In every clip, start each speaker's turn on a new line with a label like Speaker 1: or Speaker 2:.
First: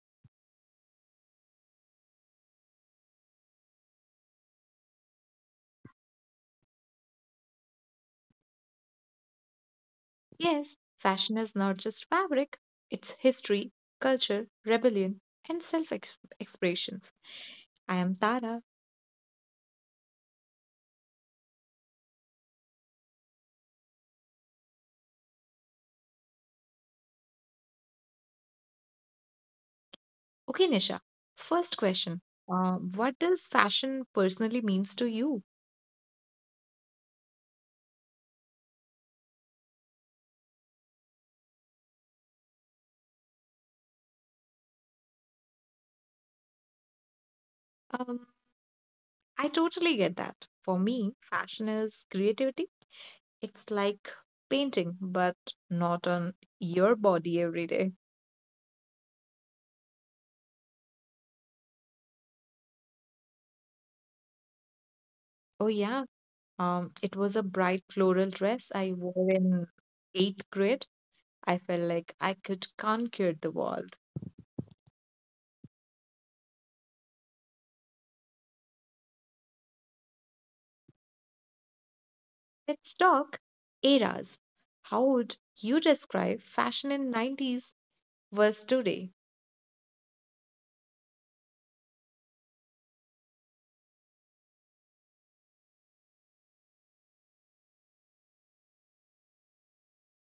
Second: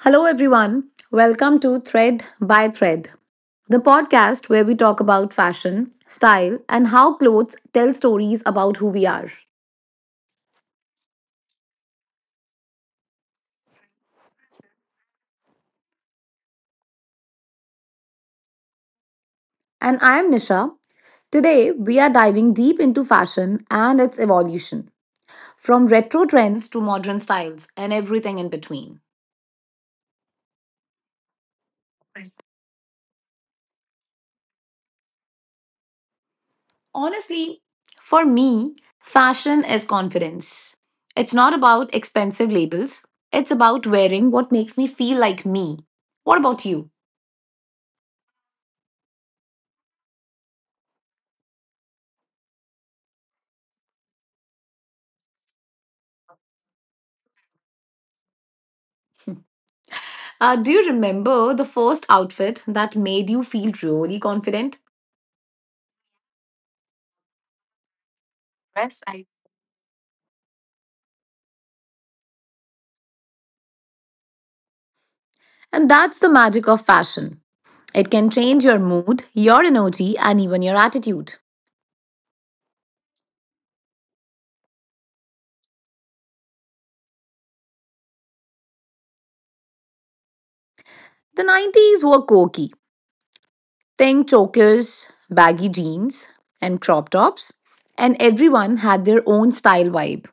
Speaker 1: Hello, everyone. Welcome to Thread by Thread, the podcast where we talk about fashion, style, and how clothes tell stories about who we are.
Speaker 2: Yes, fashion is not just fabric, it's history, culture, rebellion, and self expressions. I am Tara.
Speaker 1: And I am Nisha. Today, we are diving deep into fashion and its evolution, from retro trends to modern styles and everything in between.
Speaker 2: Okay, Nisha, first question. What does fashion personally means to you?
Speaker 1: Honestly, for me, fashion is confidence. It's not about expensive labels, it's about wearing what makes me feel like me. What about you?
Speaker 2: Um, I totally get that. For me, fashion is creativity. It's like painting, but not on your body every day.
Speaker 1: Do you remember the first outfit that made you feel really confident?
Speaker 2: Oh yeah, it was a bright floral dress I
Speaker 1: Yes, I.
Speaker 2: wore in eighth grade. I felt like I could conquer the world.
Speaker 1: And that's the magic of fashion. It can change your mood, your energy, and even your attitude.
Speaker 2: Let's talk eras. How would you describe fashion in 90s versus today?
Speaker 1: The 90s were quirky. Think chokers, baggy jeans, and crop tops, and everyone had their own style vibe.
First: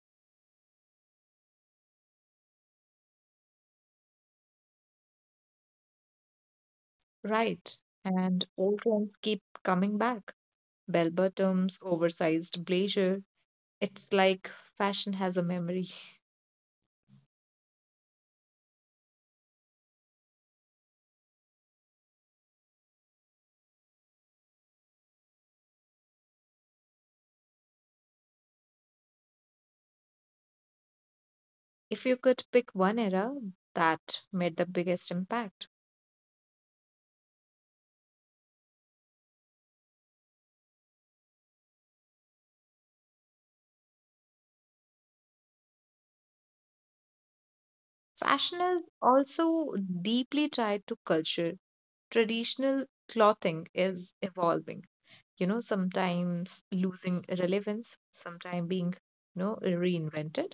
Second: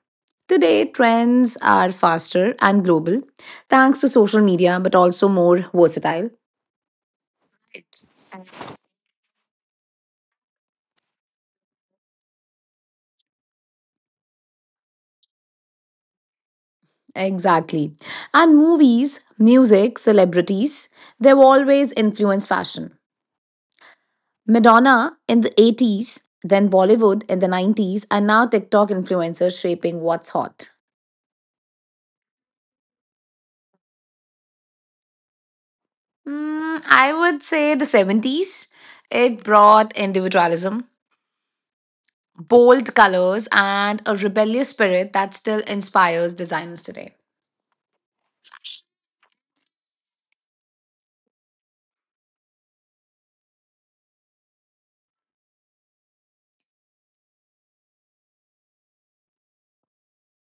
Speaker 1: Today, trends are faster and global thanks to social media, but also more versatile.
Speaker 2: Right. And old trends keep coming back. Bell bottoms, oversized blazer. It's like fashion has a memory.
Speaker 1: Exactly. And movies, music, celebrities, they've always influenced fashion. Madonna in the 80s, then Bollywood in the 90s, and now TikTok influencers shaping what's hot.
Speaker 2: If you could pick one era that made the biggest impact.
Speaker 1: Mm, I would say the 70s. It brought individualism, bold colors, and a rebellious spirit that still inspires designers today.
Speaker 2: Fashion is also deeply tied to culture. Traditional clothing is evolving, sometimes losing relevance, sometimes being, reinvented.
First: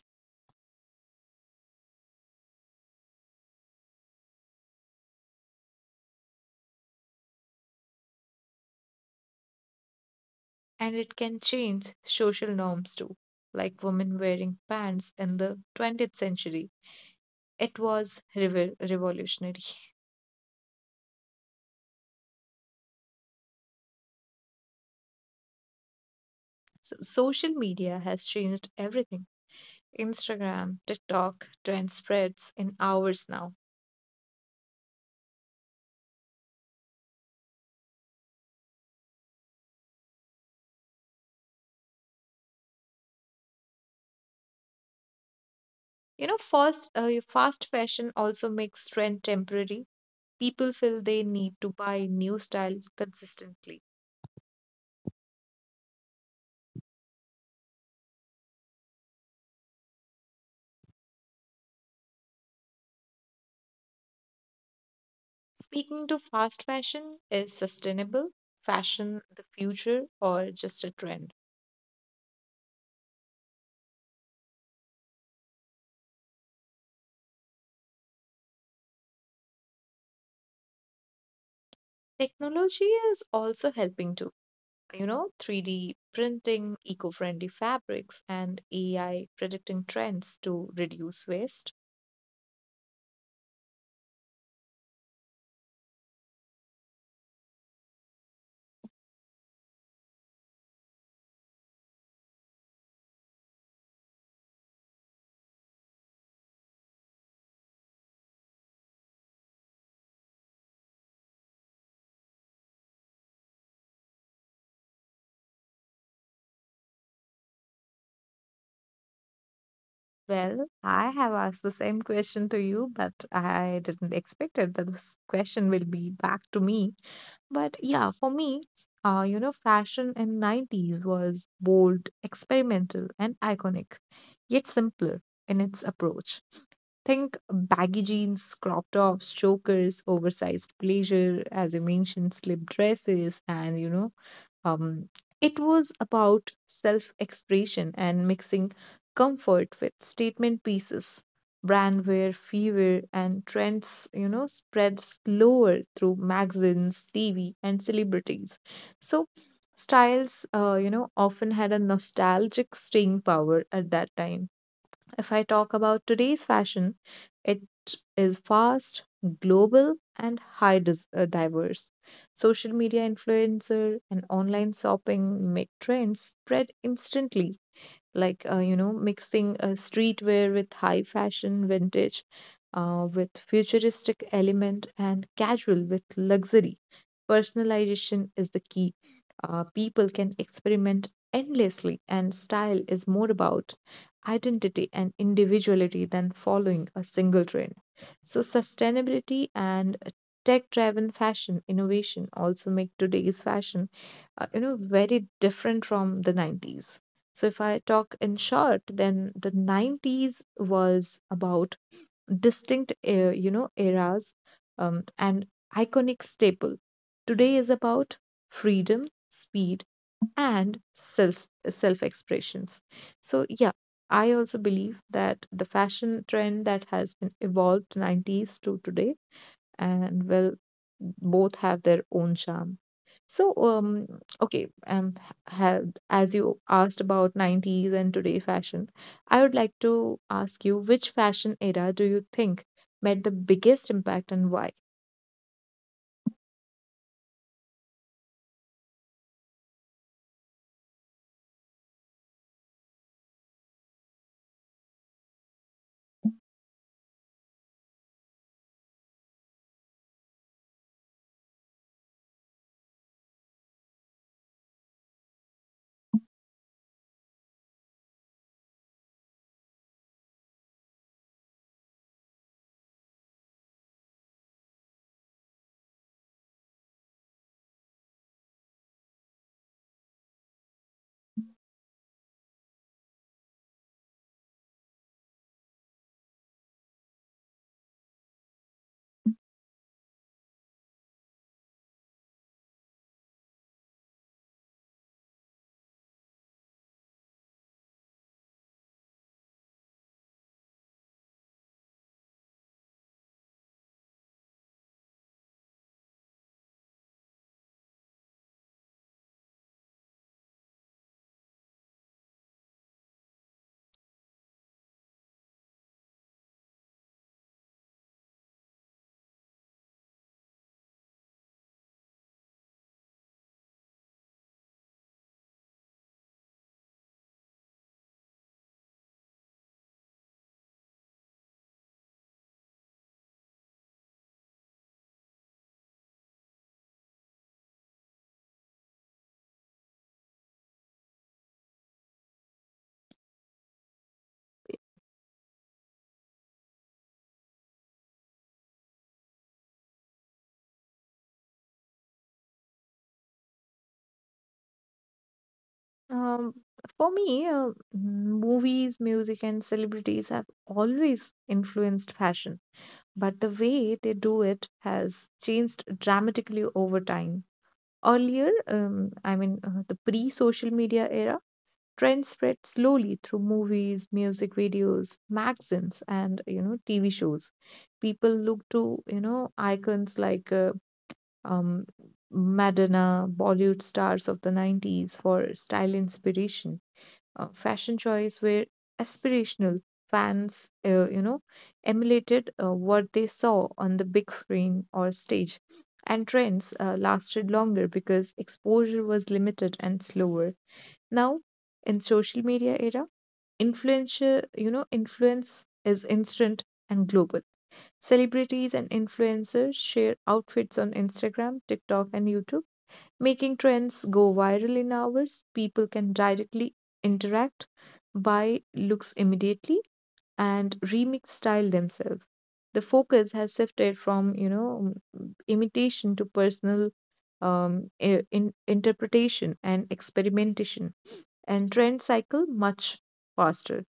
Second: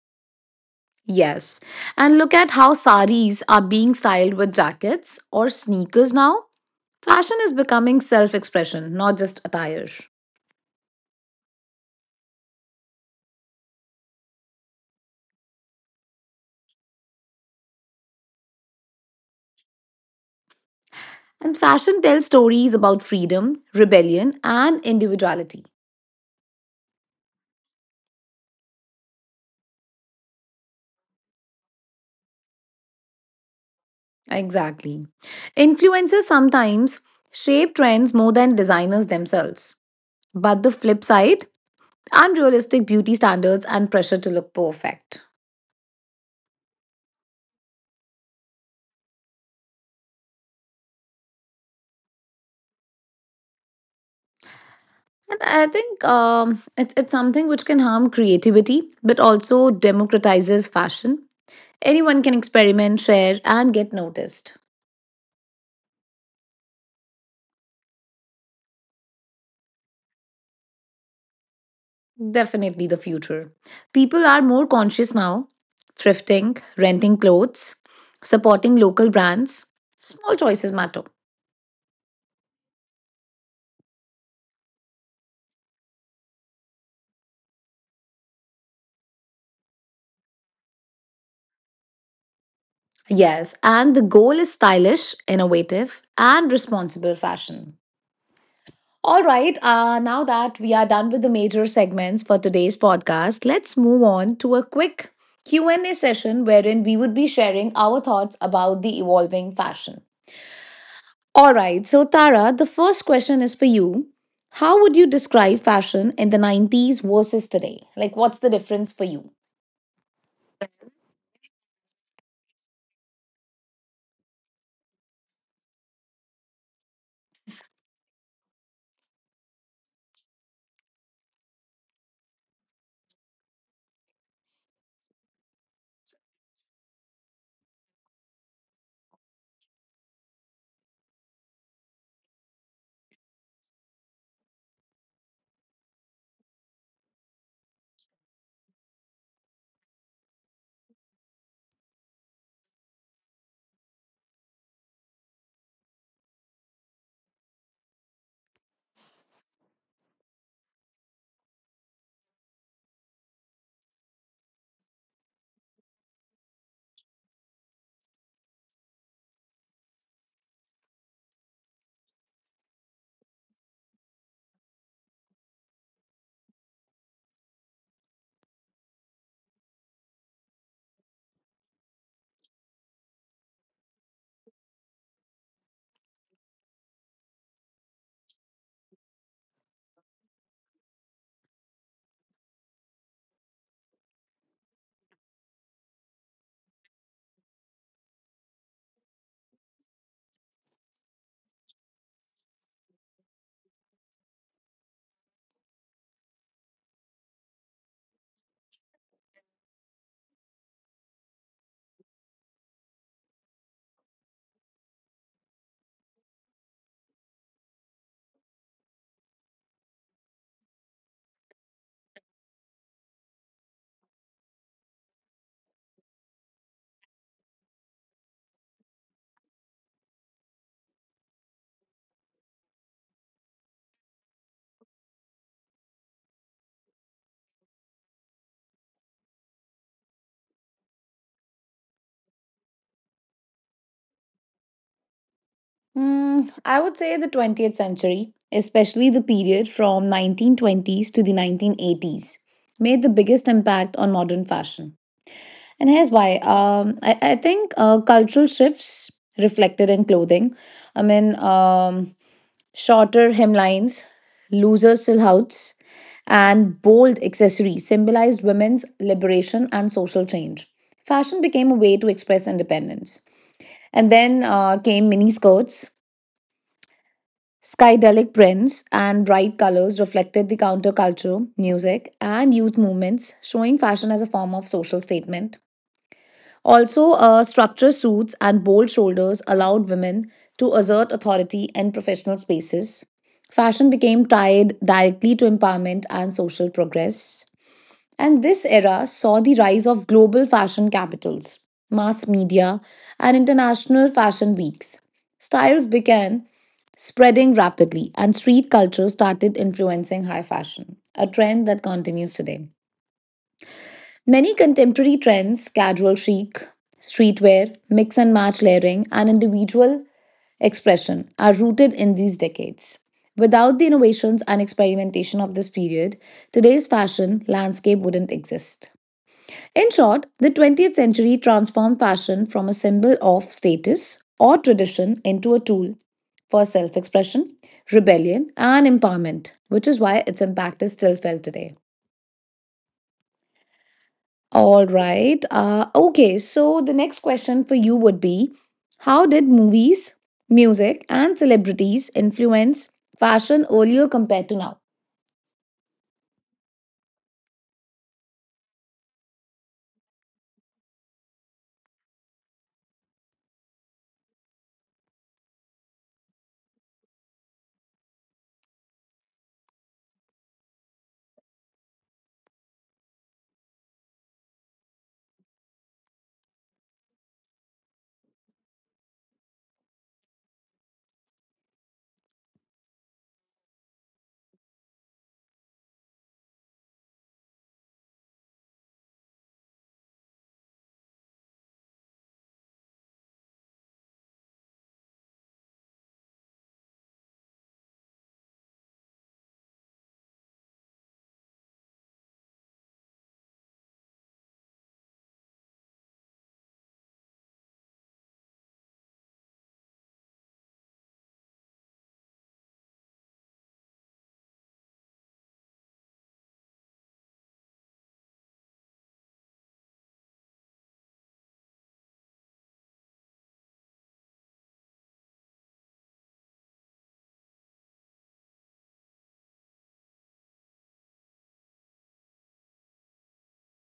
Speaker 1: Yes. And look at how saris are being styled with jackets or sneakers now. Fashion is becoming self expression, not just attire.
Speaker 2: And it can change social norms too, like women wearing pants in the 20th century. It was revolutionary.
Speaker 1: And fashion tells stories about freedom, rebellion, and individuality.
Speaker 2: So social media has changed everything. Instagram, TikTok, trend spreads in hours now.
Speaker 1: Exactly. Influencers sometimes shape trends more than designers themselves. But the flip side, unrealistic beauty standards and pressure to look perfect.
Speaker 2: You know, fast fashion also makes trend temporary. People feel they need to buy new style consistently.
Speaker 1: And I think it's something which can harm creativity, but also democratizes fashion. Anyone can experiment, share, and get noticed.
Speaker 2: Speaking to fast fashion, is sustainable fashion the future or just a trend?
Speaker 1: Definitely the future. People are more conscious now, thrifting, renting clothes, supporting local brands. Small choices matter.
Speaker 2: Technology is also helping to, 3D printing, eco friendly fabrics, and AI predicting trends to reduce waste.
Speaker 1: Yes, and the goal is stylish, innovative, and responsible fashion. All right, now that we are done with the major segments for today's podcast, let's move on to a quick Q&A session wherein we would be sharing our thoughts about the evolving fashion. All right, so Tara, the first question is for you. How would you describe fashion in the 90s versus today? Like, what's the difference for you?
Speaker 2: Well, I have asked the same question to you, but I didn't expect it that this question will be back to me. But yeah, for me, fashion in 90s was bold, experimental, and iconic, yet simpler in its approach. Think baggy jeans, crop tops, chokers, oversized blazer, as you mentioned, slip dresses, and um, it was about self expression and mixing comfort with statement pieces. Brandware, fever, and trends, spread slower through magazines, TV, and celebrities. So, styles, often had a nostalgic staying power at that time. If I talk about today's fashion, it is fast, global, and diverse. Social media influencer and online shopping make trends spread instantly, like mixing streetwear with high fashion vintage with futuristic element, and casual with luxury. Personalization is the key. People can experiment endlessly and style is more about identity and individuality than following a single trend. So sustainability and tech driven fashion innovation also make today's fashion very different from the 90s. So, if I talk in short, then the 90s was about distinct, eras, and iconic staple. Today is about freedom, speed, and self expressions. So, yeah, I also believe that the fashion trend that has been evolved 90s to today, and well, both have their own charm. So, okay, ha as you asked about 90s and today fashion, I would like to ask you which fashion era do you think made the biggest impact and why?
Speaker 1: Hmm, I would say the 20th century, especially the period from 1920s to the 1980s, made the biggest impact on modern fashion. And here's why. I think cultural shifts reflected in clothing. I mean, shorter hemlines, looser silhouettes, and bold accessories symbolized women's liberation and social change. Fashion became a way to express independence. And then came mini skirts, skydelic prints, and bright colors reflected the counterculture, music, and youth movements, showing fashion as a form of social statement. Also, structured suits and bold shoulders allowed women to assert authority in professional spaces. Fashion became tied directly to empowerment and social progress. And this era saw the rise of global fashion capitals, mass media, and international fashion weeks. Styles began spreading rapidly, and street culture started influencing high fashion, a trend that continues today. Many contemporary trends, casual chic, streetwear, mix and match layering, and individual expression, are rooted in these decades. Without the innovations and experimentation of this period, today's fashion landscape wouldn't exist. In short, the 20th century transformed fashion from a symbol of status or tradition into a tool for self expression, rebellion, and empowerment, which is why its impact is still felt today. All right. Okay, so the next question for you would be, how did movies, music, and celebrities influence fashion earlier compared to now?
Speaker 2: Um, for me, movies, music, and celebrities have always influenced fashion, but the way they do it has changed dramatically over time. Earlier, the pre-social media era, trends spread slowly through movies, music videos, magazines, and TV shows. People look to icons like um, Madonna, Bollywood stars of the 90s for style inspiration. Fashion choice were aspirational. Fans, emulated what they saw on the big screen or stage, and trends lasted longer because exposure was limited and slower. Now, in social media era, influence is instant and global. Celebrities and influencers share outfits on Instagram, TikTok, and YouTube, making trends go viral in hours. People can directly interact, buy looks immediately, and remix style themselves. The focus has shifted from, imitation to personal interpretation and experimentation, and trend cycle much faster.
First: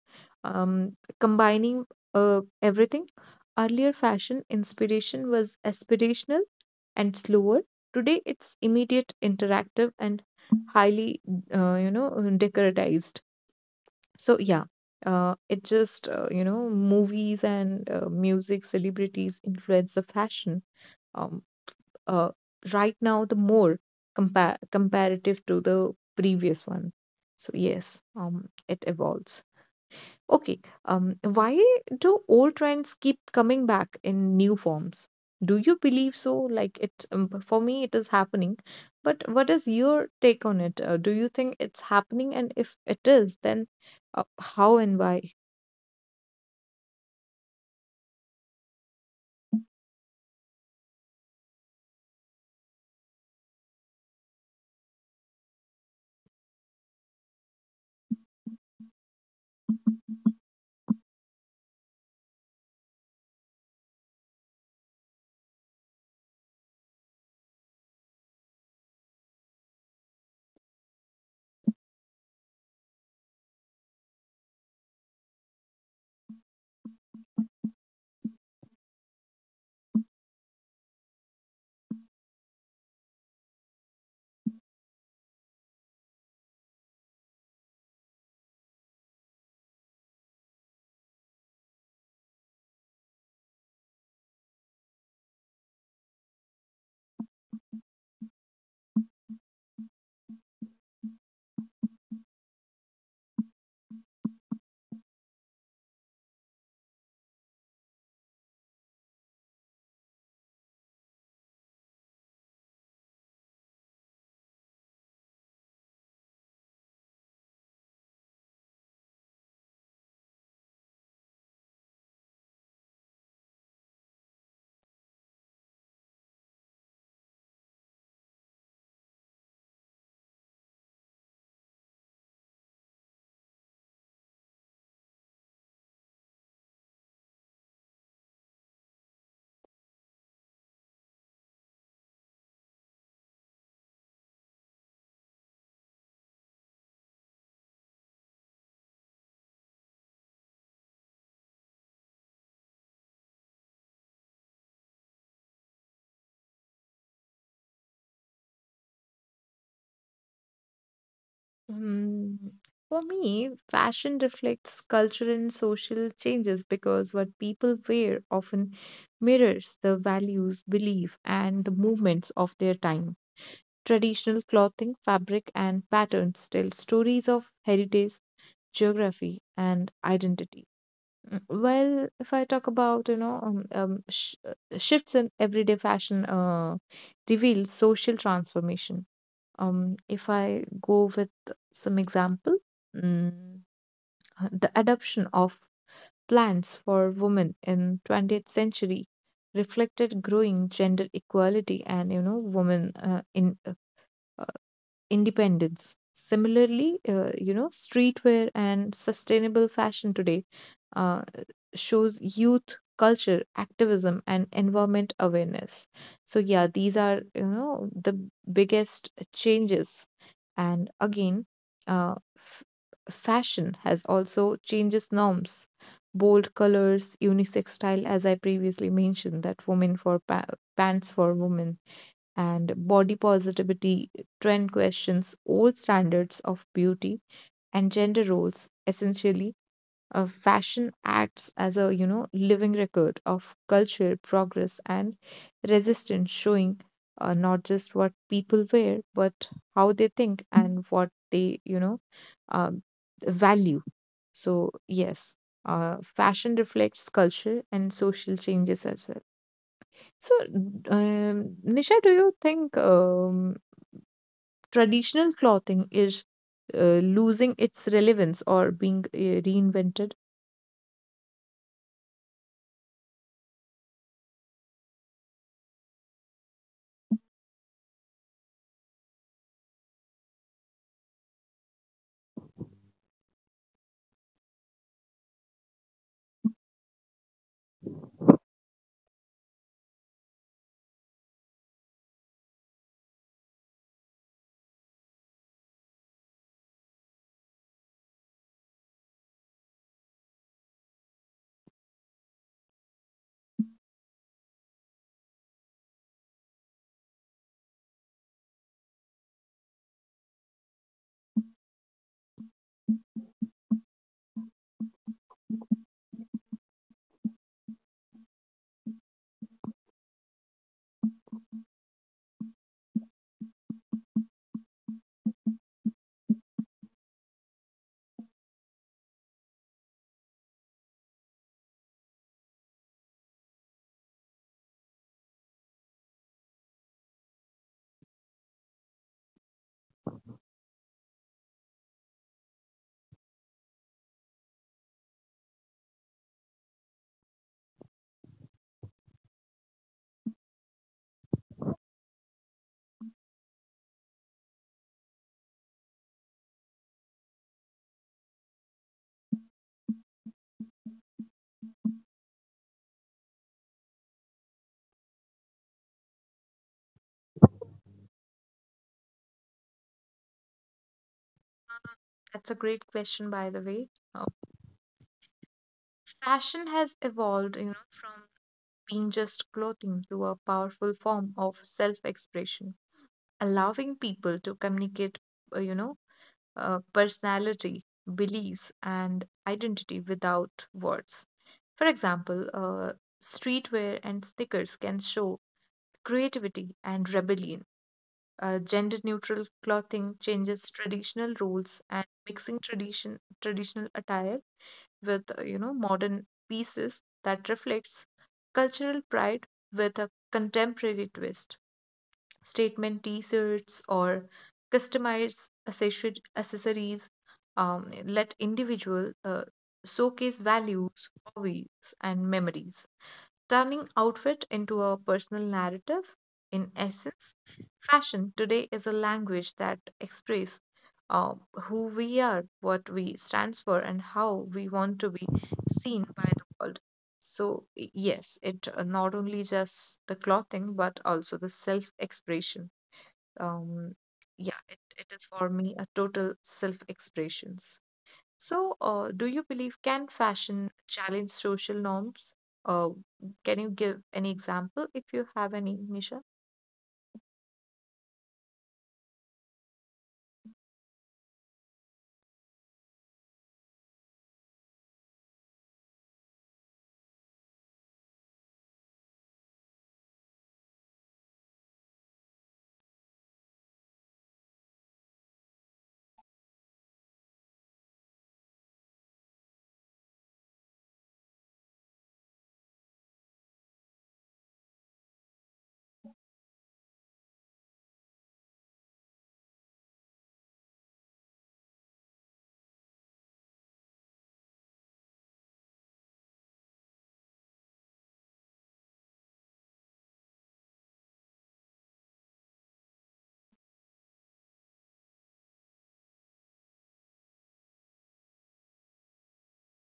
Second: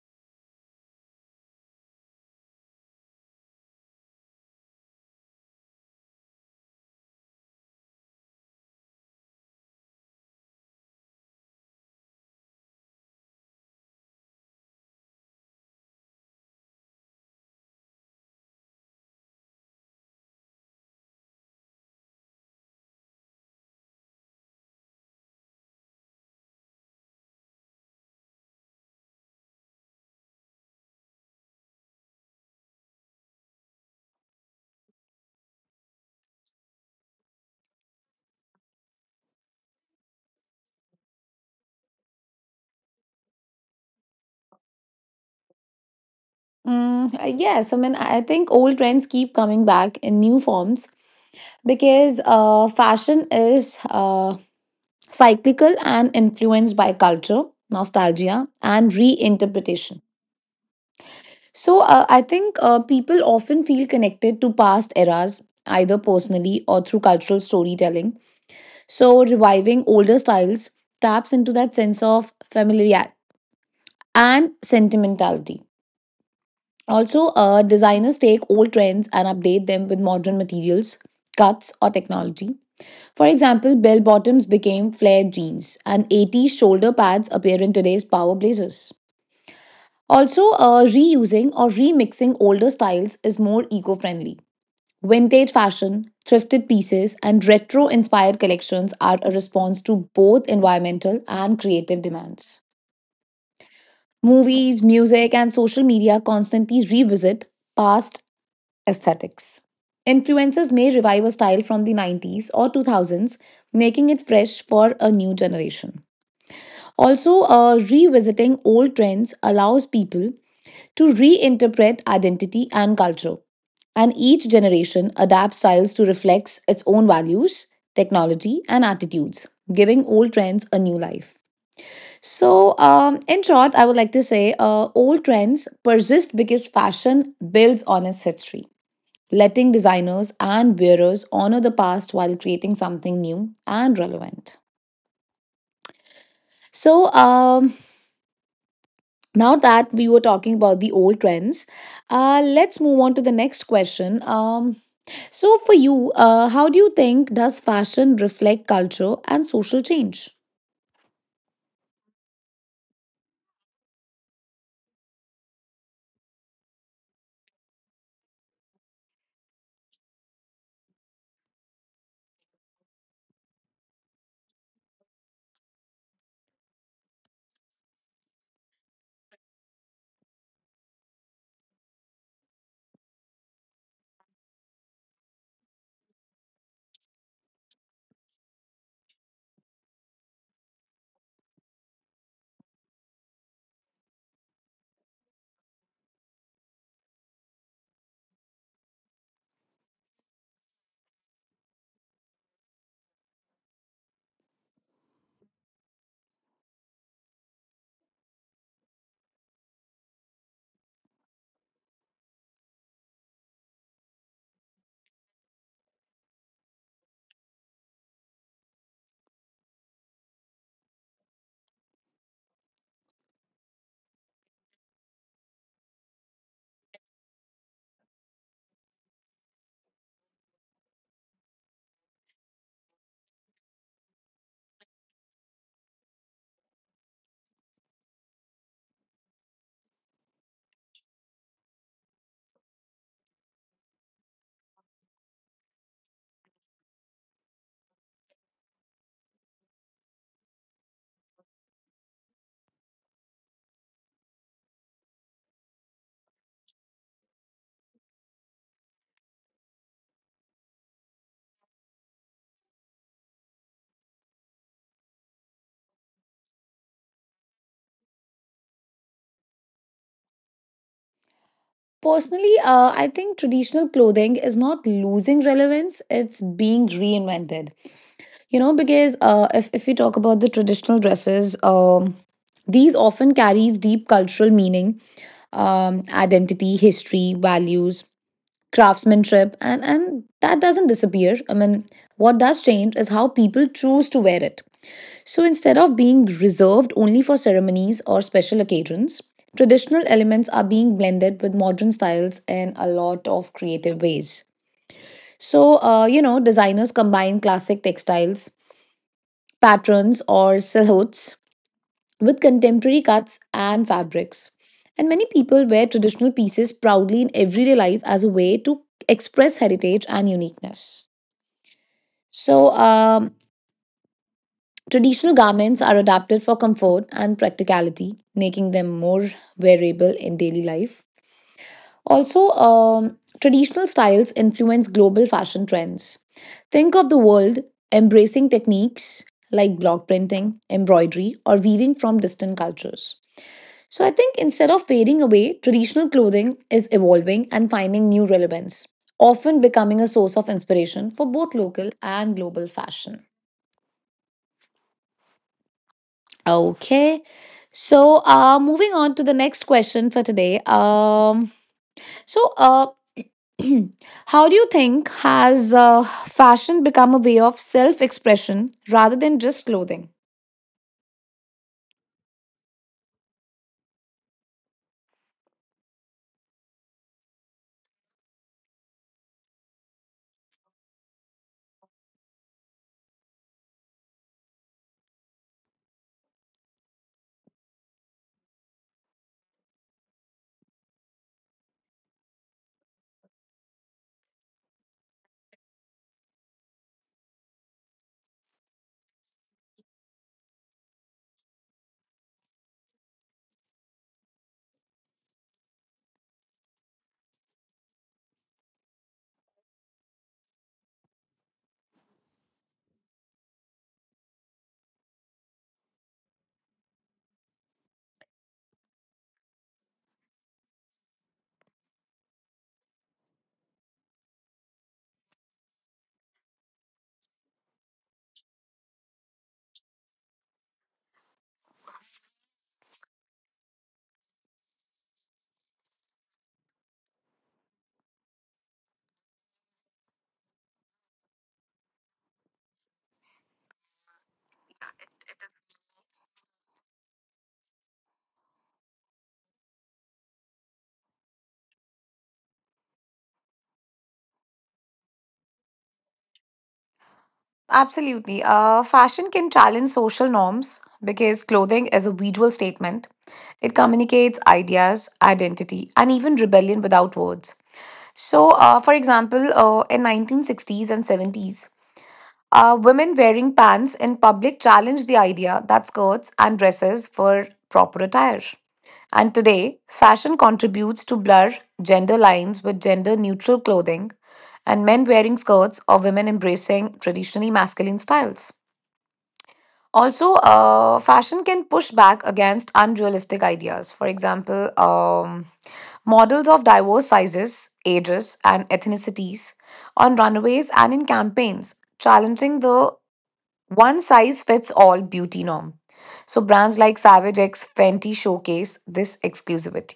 Speaker 2: Combining everything, earlier fashion inspiration was aspirational and slower. Today, it's immediate, interactive, and highly, uh, you know, decoratized. So yeah, it just movies and music, celebrities influence the fashion. Um, uh, right now the more comparative to the previous one. So yes, it evolves. Okay. Why do old trends keep coming back in new forms? Do you believe so? Like it, for me it is happening, but what is your take on it? Do you think it's happening, and if it is, then how and why?
Speaker 1: Yes, I mean, I think old trends keep coming back in new forms because fashion is cyclical and influenced by culture, nostalgia, and reinterpretation. So I think people often feel connected to past eras, either personally or through cultural storytelling. So reviving older styles taps into that sense of familiarity and sentimentality. Also, designers take old trends and update them with modern materials, cuts, or technology. For example, bell bottoms became flared jeans, and 80s shoulder pads appear in today's power blazers. Also, reusing or remixing older styles is more eco friendly. Vintage fashion, thrifted pieces, and retro inspired collections are a response to both environmental and creative demands. Movies, music, and social media constantly revisit past aesthetics. Influencers may revive a style from the 90s or 2000s, making it fresh for a new generation. Also, revisiting old trends allows people to reinterpret identity and culture. And each generation adapts styles to reflect its own values, technology, and attitudes, giving old trends a new life. So, in short, I would like to say old trends persist because fashion builds on its history, letting designers and wearers honor the past while creating something new and relevant. So, now that we were talking about the old trends, let's move on to the next question. So, for you, how do you think does fashion reflect culture and social change?
Speaker 2: Hmm. For me, fashion reflects cultural and social changes because what people wear often mirrors the values, belief, and the movements of their time. Traditional clothing, fabric, and patterns tell stories of heritage, geography, and identity. Mm, well, if I talk about, shifts in everyday fashion reveals social transformation. If I go with some example, mm, the adoption of plants for women in 20th century reflected growing gender equality, and women in independence. Similarly, streetwear and sustainable fashion today uh, shows youth culture, activism, and environment awareness. So yeah, these are the biggest changes. And again, uh, f- fashion has also changes norms. Bold colors, unisex style, as I previously mentioned, that pants for women, and body positivity trend questions old standards of beauty and gender roles essentially. Fashion acts as a living record of cultural progress and resistance, showing not just what people wear, but how they think and what they uh, value. So yes, fashion reflects culture and social changes as well. So, Nisha, do you think traditional clothing is losing its relevance or being reinvented?
Speaker 1: Personally, I think traditional clothing is not losing relevance, it's being reinvented. You know, because if we talk about the traditional dresses, these often carries deep cultural meaning, identity, history, values, craftsmanship, and that doesn't disappear. I mean, what does change is how people choose to wear it. So instead of being reserved only for ceremonies or special occasions, traditional elements are being blended with modern styles in a lot of creative ways. So you know, designers combine classic textiles, patterns or silhouettes with contemporary cuts and fabrics. And many people wear traditional pieces proudly in everyday life as a way to express heritage and uniqueness. So, traditional garments are adapted for comfort and practicality, making them more wearable in daily life. Also, traditional styles influence global fashion trends. Think of the world embracing techniques like block printing, embroidery, or weaving from distant cultures. So I think instead of fading away, traditional clothing is evolving and finding new relevance, often becoming a source of inspiration for both local and global fashion. Okay. So, moving on to the next question for today. So, uh, how do you think has fashion become a way of self expression rather than just clothing?
Speaker 2: That's a great question, by the way. Uh, fashion has evolved, from being just clothing to a powerful form of self-expression, allowing people to communicate, uh, you know, personality, beliefs, and identity without words. For example, streetwear and stickers can show creativity and rebellion. Gender neutral clothing changes traditional roles, and mixing traditional attire with modern pieces that reflects cultural pride with a contemporary twist. Statement t-shirts or accessories let individual showcase values, hobbies, and memories, turning outfit into a personal narrative. In essence, fashion today is a language that expresses uh, who we are, what we stand for, and how we want to be seen by the world. So, yes, it not only just the clothing, but also the self expression. Um, yeah, it is for me a total self expressions. So, do you believe can fashion challenge social norms? Uh, can you give any example if you have any, Nisha?
Speaker 1: Absolutely. Fashion can challenge social norms because clothing is a visual statement. It communicates ideas, identity, and even rebellion without words. So, for example, in 1960s and 70s, women wearing pants in public challenge the idea that skirts and dresses were proper attire. And today, fashion contributes to blur gender lines with gender neutral clothing and men wearing skirts or women embracing traditionally masculine styles. Also, fashion can push back against unrealistic ideas. For example, models of diverse sizes, ages, and ethnicities on runways and in campaigns, challenging the one size fits all beauty norm. So brands like Savage X, Fenty showcase this exclusivity.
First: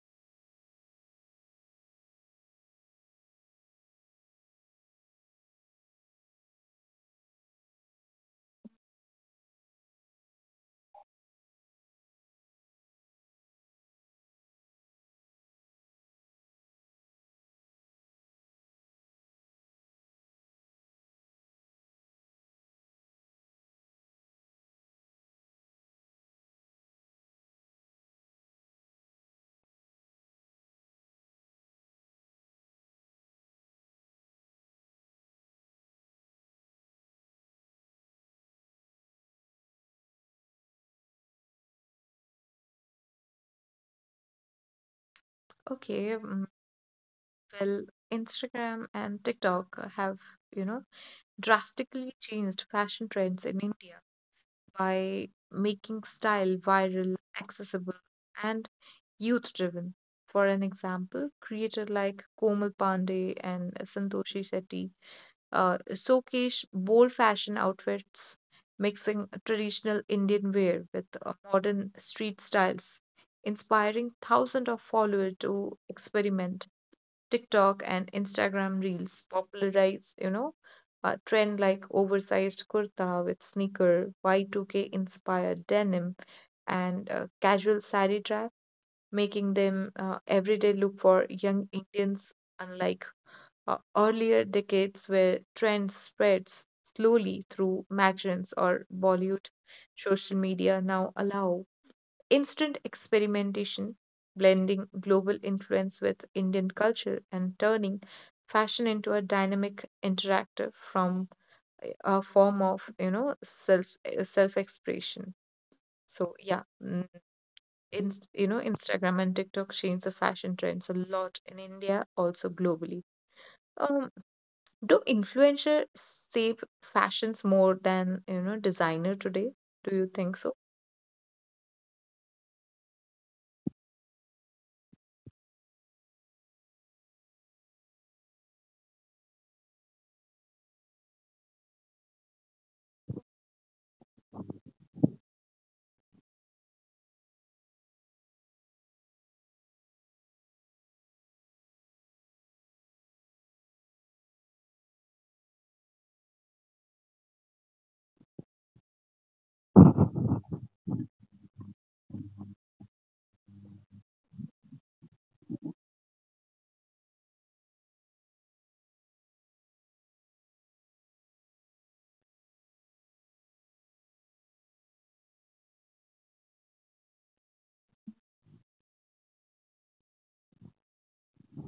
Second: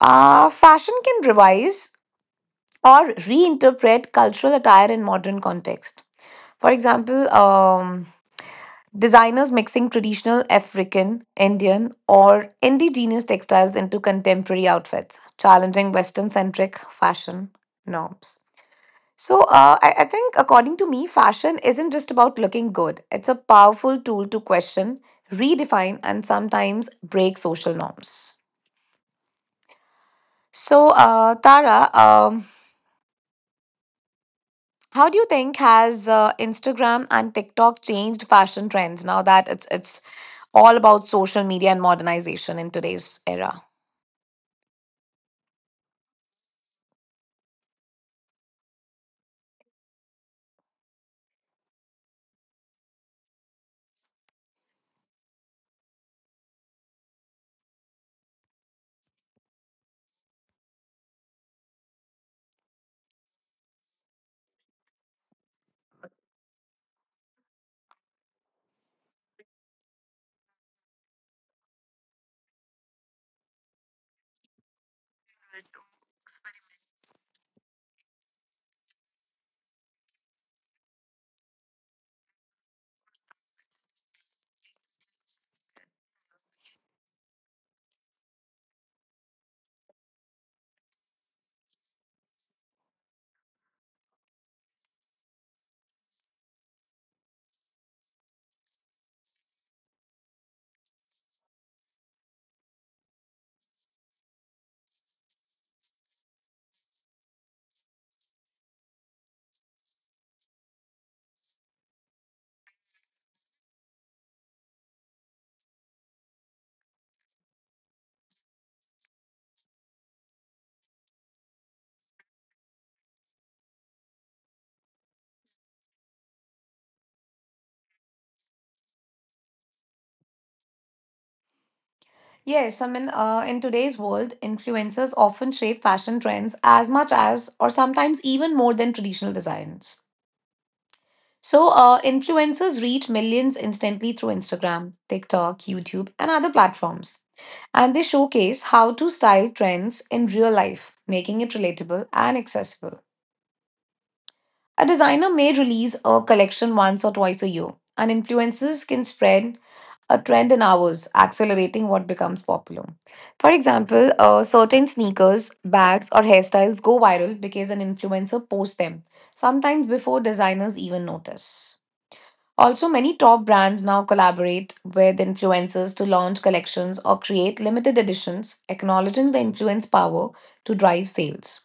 Speaker 1: Fashion can revise or reinterpret cultural attire in modern context. For example, designers mixing traditional African, Indian, or indigenous textiles into contemporary outfits, challenging Western centric fashion norms. So, I think according to me, fashion isn't just about looking good. It's a powerful tool to question, redefine, and sometimes break social norms. So, Tara, how do you think has Instagram and TikTok changed fashion trends now that it's all about social media and modernization in today's era?
Speaker 2: Okay, well, Instagram and TikTok have, you know, drastically changed fashion trends in India by making style viral, accessible, and youth-driven. For an example, creator like Komal Pandey and Santoshi Shetty showcase bold fashion outfits, mixing traditional Indian wear with modern street styles, inspiring thousands of followers to experiment. TikTok and Instagram Reels popularized, a trend like oversized kurta with sneaker, Y2K inspired denim, and casual sari trap, making them everyday look for young Indians. Unlike earlier decades where trend spreads slowly through magazines or Bollywood, social media now allow instant experimentation, blending global influence with Indian culture and turning fashion into a dynamic interactive from a form of self expression. So yeah, mm, in, you know Instagram and TikTok change the fashion trends a lot in India, also globally. Um, do influencer shape fashions more than, designer today? Do you think so?
Speaker 1: Yes, I mean, in today's world, influencers often shape fashion trends as much as, or sometimes even more than traditional designs. So, influencers reach millions instantly through Instagram, TikTok, YouTube, and other platforms. And they showcase how to style trends in real life, making it relatable and accessible. A designer may release a collection once or twice a year, and influencers can spread a trend in hours, accelerating what becomes popular. For example, certain sneakers, bags, or hairstyles go viral because an influencer posts them, sometimes before designers even notice. Also, many top brands now collaborate with influencers to launch collections or create limited editions, acknowledging the influence power to drive sales.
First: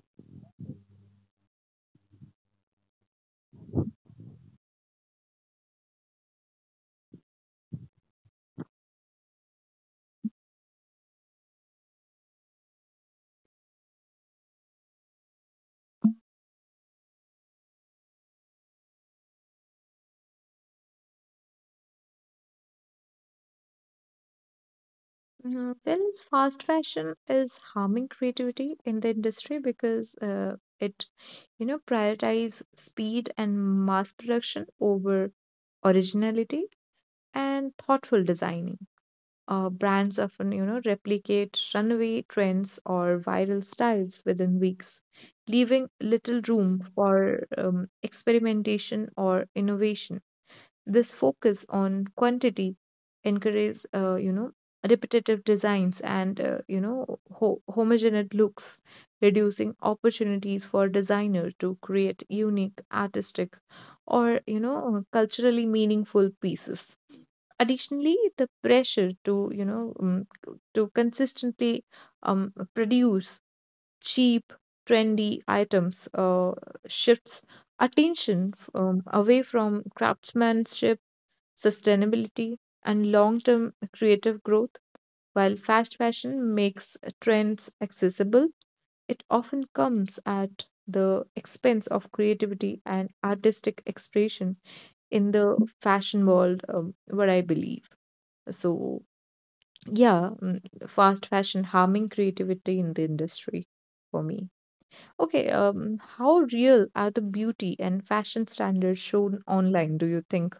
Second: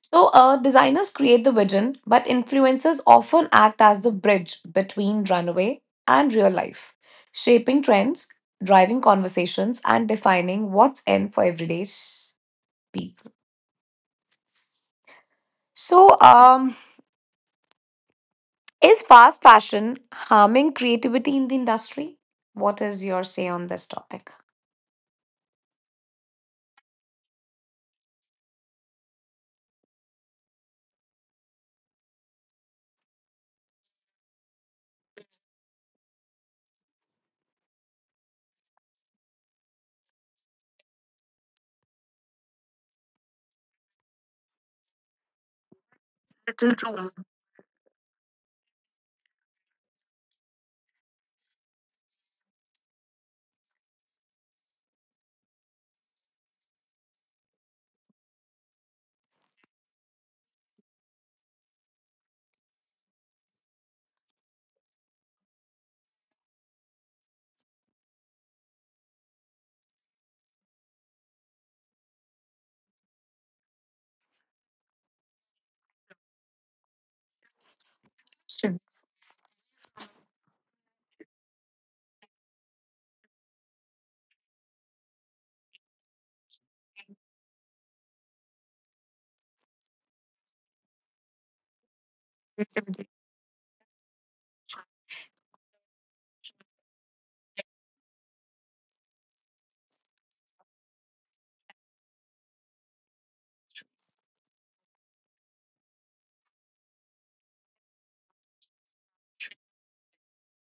Speaker 1: So, designers create the vision, but influencers often act as the bridge between runway and real life, shaping trends, driving conversations, and defining what's in for everyday people. So, is fast fashion harming creativity in the industry? What is your say on this topic?
Speaker 2: Well, fast fashion is harming creativity in the industry because it, prioritize speed and mass production over originality and thoughtful designing. Brands often, replicate runway trends or viral styles within weeks, leaving little room for experimentation or innovation. This focus on quantity encourages, repetitive designs and, homogeneous looks, reducing opportunities for designers to create unique, artistic, or, culturally meaningful pieces. Additionally, the pressure to, consistently produce cheap, trendy items shifts attention away from craftsmanship, sustainability, and long term creative growth. While fast fashion makes trends accessible, it often comes at the expense of creativity and artistic expression in the fashion world, what I believe. So, yeah, fast fashion harming creativity in the industry for me. Okay, how real are the beauty and fashion standards shown online, do you think?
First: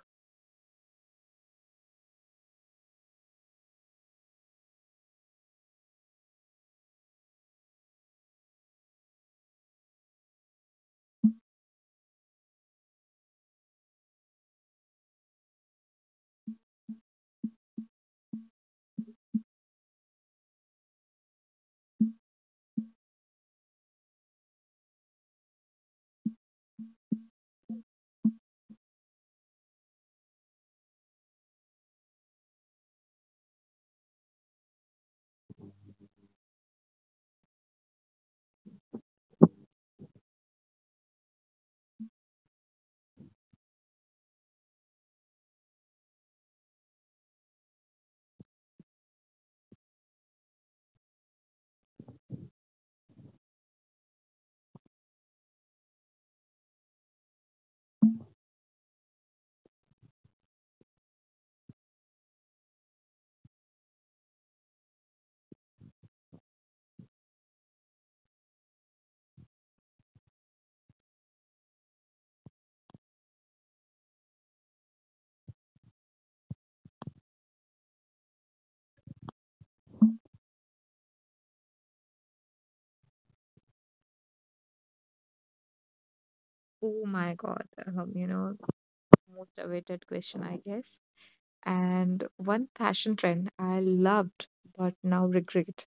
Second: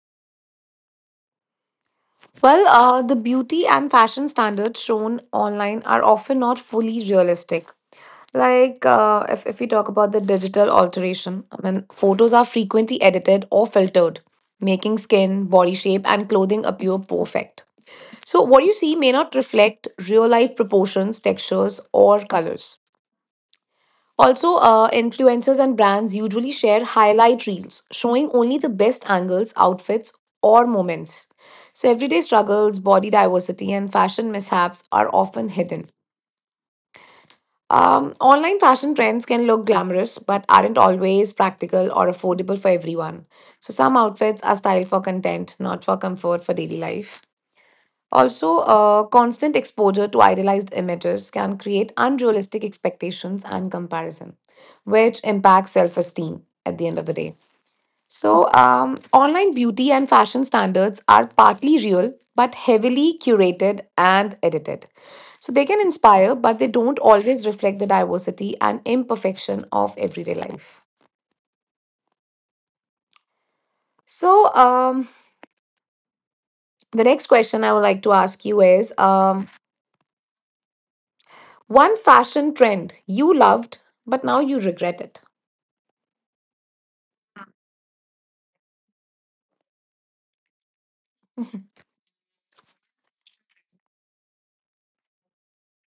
Speaker 1: Well, the beauty and fashion standards shown online are often not fully realistic. Like, if we talk about the digital alteration, I mean, photos are frequently edited or filtered, making skin, body shape, and clothing appear perfect. So, what you see may not reflect real life proportions, textures, or colors. Also, influencers and brands usually share highlight reels, showing only the best angles, outfits, or moments. So, everyday struggles, body diversity, and fashion mishaps are often hidden. Online fashion trends can look glamorous but aren't always practical or affordable for everyone. So, some outfits are styled for content, not for comfort for daily life. Also, constant exposure to idealized images can create unrealistic expectations and comparison, which impacts self esteem at the end of the day. Online beauty and fashion standards are partly real but heavily curated and edited. So, they can inspire, but they don't always reflect the diversity and imperfection of everyday life. So, um, the next question I would like to ask you is one fashion trend you loved, but now you regret it.
Speaker 2: Oh my God, most awaited question, I guess. And one fashion trend I loved but now regret,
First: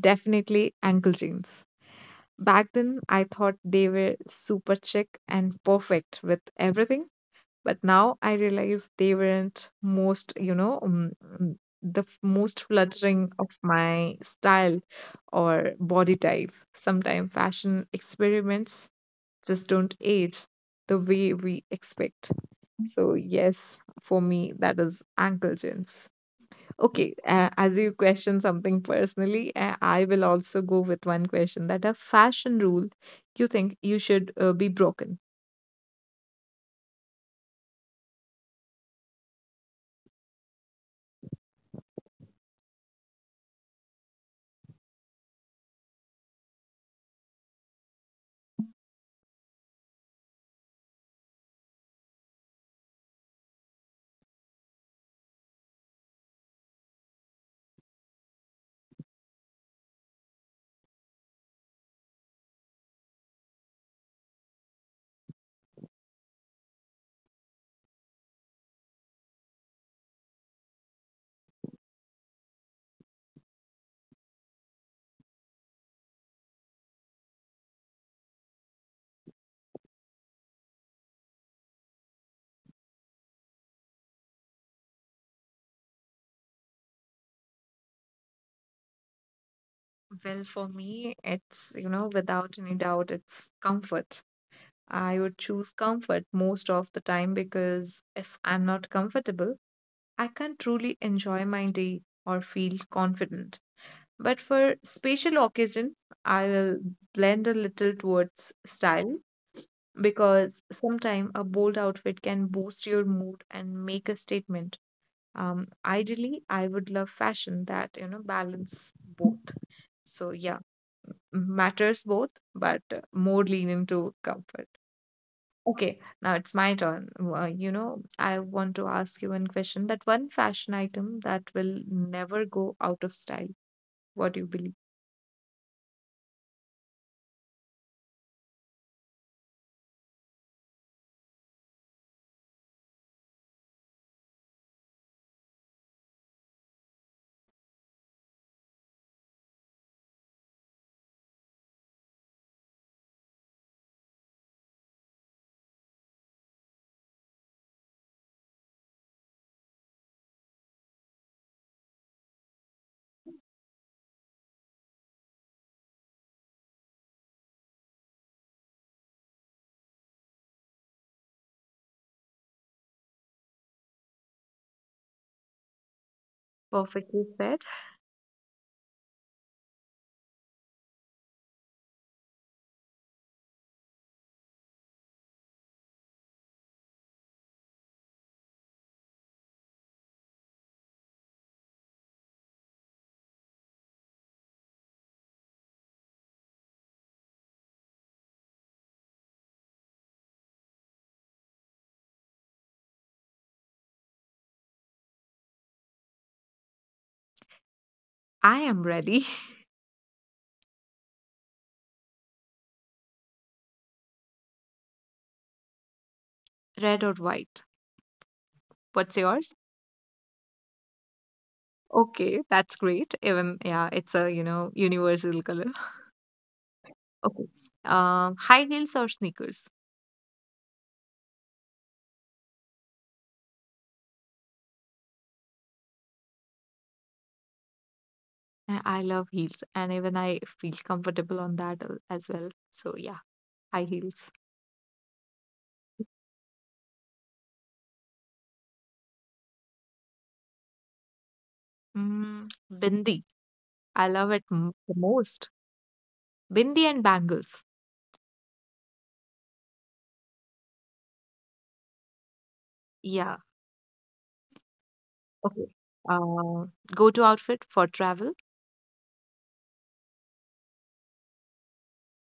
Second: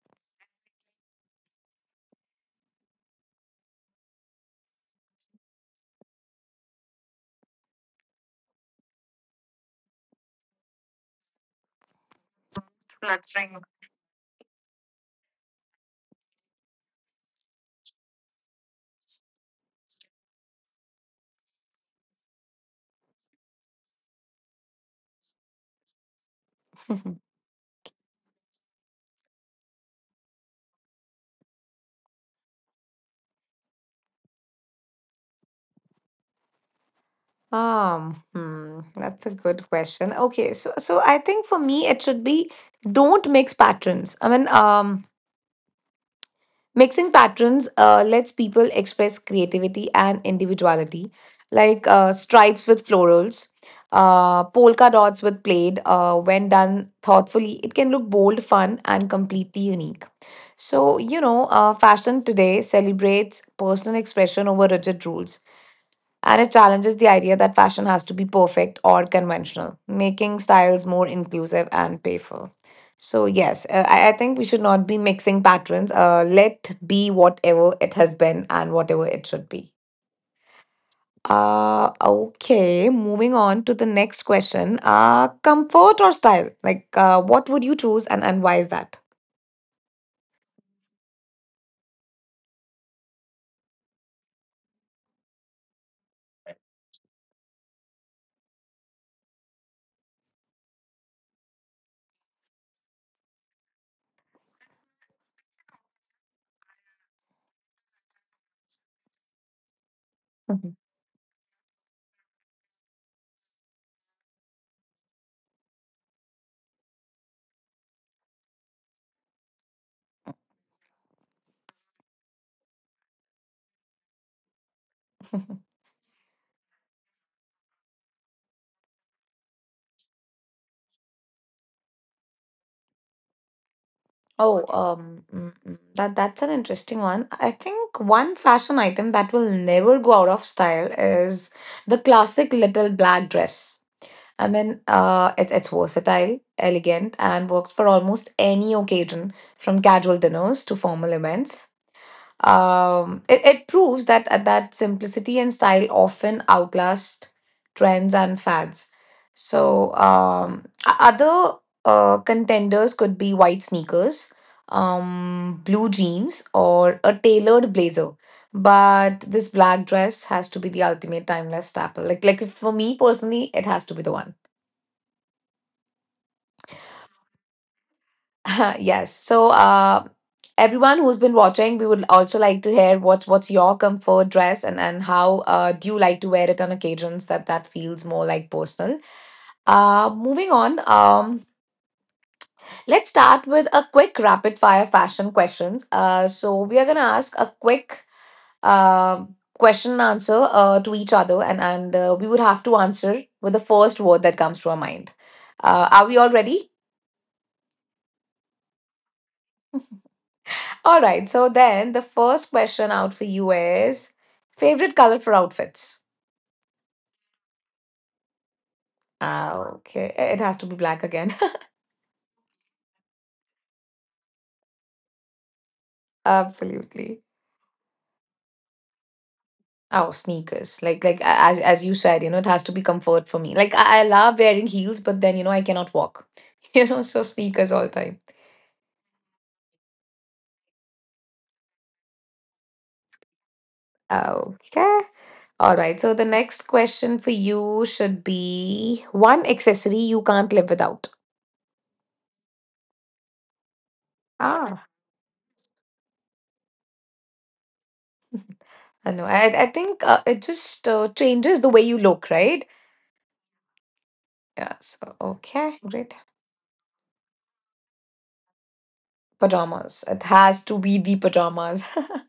Speaker 2: definitely ankle jeans. Back then, I thought they were super chic and perfect with everything, but now I realize they weren't most, most flattering of my style or body type. Sometimes fashion experiments just don't age the way we expect. So, yes, for me, that is ankle gins. Okay, as you question something personally, I will also go with one question that a fashion rule you think you should be broken.
Speaker 1: That's a good question. Okay, so I think for me it should be, don't mix patterns. I mean, mixing patterns lets people express creativity and individuality, like stripes with florals, polka dots with plaid. When done thoughtfully, it can look bold, fun, and completely unique. So, you know, fashion today celebrates personal expression over rigid rules. And it challenges the idea that fashion has to be perfect or conventional, making styles more inclusive and playful. So, yes, I think we should not be mixing patterns. Let be whatever it has been and whatever it should be. Okay, moving on to the next question. Comfort or style? Like, what would you choose, and why is that?
Speaker 2: Well, for me, it's without any doubt, it's comfort. I would choose comfort most of the time because if I'm not comfortable, I can't truly enjoy my day or feel confident. But for special occasion, I will blend a little towards style because sometimes a bold outfit can boost your mood and make a statement. Ideally, I would love fashion that, balance both. So yeah, matters both, but more leaning to comfort. Okay, now it's my turn. You know, I want to ask you one question. That one fashion item that will never go out of style. What do you
Speaker 1: Oh,
Speaker 2: believe?
Speaker 1: that 's an interesting one. I think one fashion item that will never go out of style is the classic little black dress. I mean, it's versatile, elegant, and works for almost any occasion, from casual dinners to formal events. It proves that that simplicity and style often outlast trends and fads. Other contenders could be white sneakers, blue jeans, or a tailored blazer. But this black dress has to be the ultimate timeless staple. Like for me personally, it has to be the one.
Speaker 2: Perfectly said.
Speaker 1: Yes. So, everyone who's been watching, we would also like to hear what's your comfort dress and how do you like to wear it on occasions that feels more like personal. Moving on. Let's start with a quick rapid fire fashion questions. So we are gonna ask a quick question and answer to each other, and we would have to answer with the first word that comes to our mind. Are we all ready?
Speaker 2: I am ready.
Speaker 1: All right. So then the first question out for you is favorite color for outfits.
Speaker 2: Red or white? What's
Speaker 1: Ah,
Speaker 2: yours?
Speaker 1: okay. It has to be black again.
Speaker 2: Okay, that's great. Even, yeah, it's a, universal color.
Speaker 1: Absolutely.
Speaker 2: Okay. High heels or sneakers?
Speaker 1: Oh, sneakers. As as you said, you know, it has to be comfort for me. I love wearing heels, but then you know I cannot walk. You know, so sneakers all the time.
Speaker 2: I love heels, and even I feel comfortable on that as well. So yeah, high heels.
Speaker 1: Okay. All right. So the next question for you should be one accessory you can't live without.
Speaker 2: Mm, bindi. I love it m
Speaker 1: Ah,
Speaker 2: the most. Bindi and bangles.
Speaker 1: I know. I think it just changes the way you look, right?
Speaker 2: Yeah.
Speaker 1: Yeah, so
Speaker 2: Okay.
Speaker 1: okay, great.
Speaker 2: Uh, Go-to outfit for travel.
Speaker 1: Pajamas. It has to be the pajamas.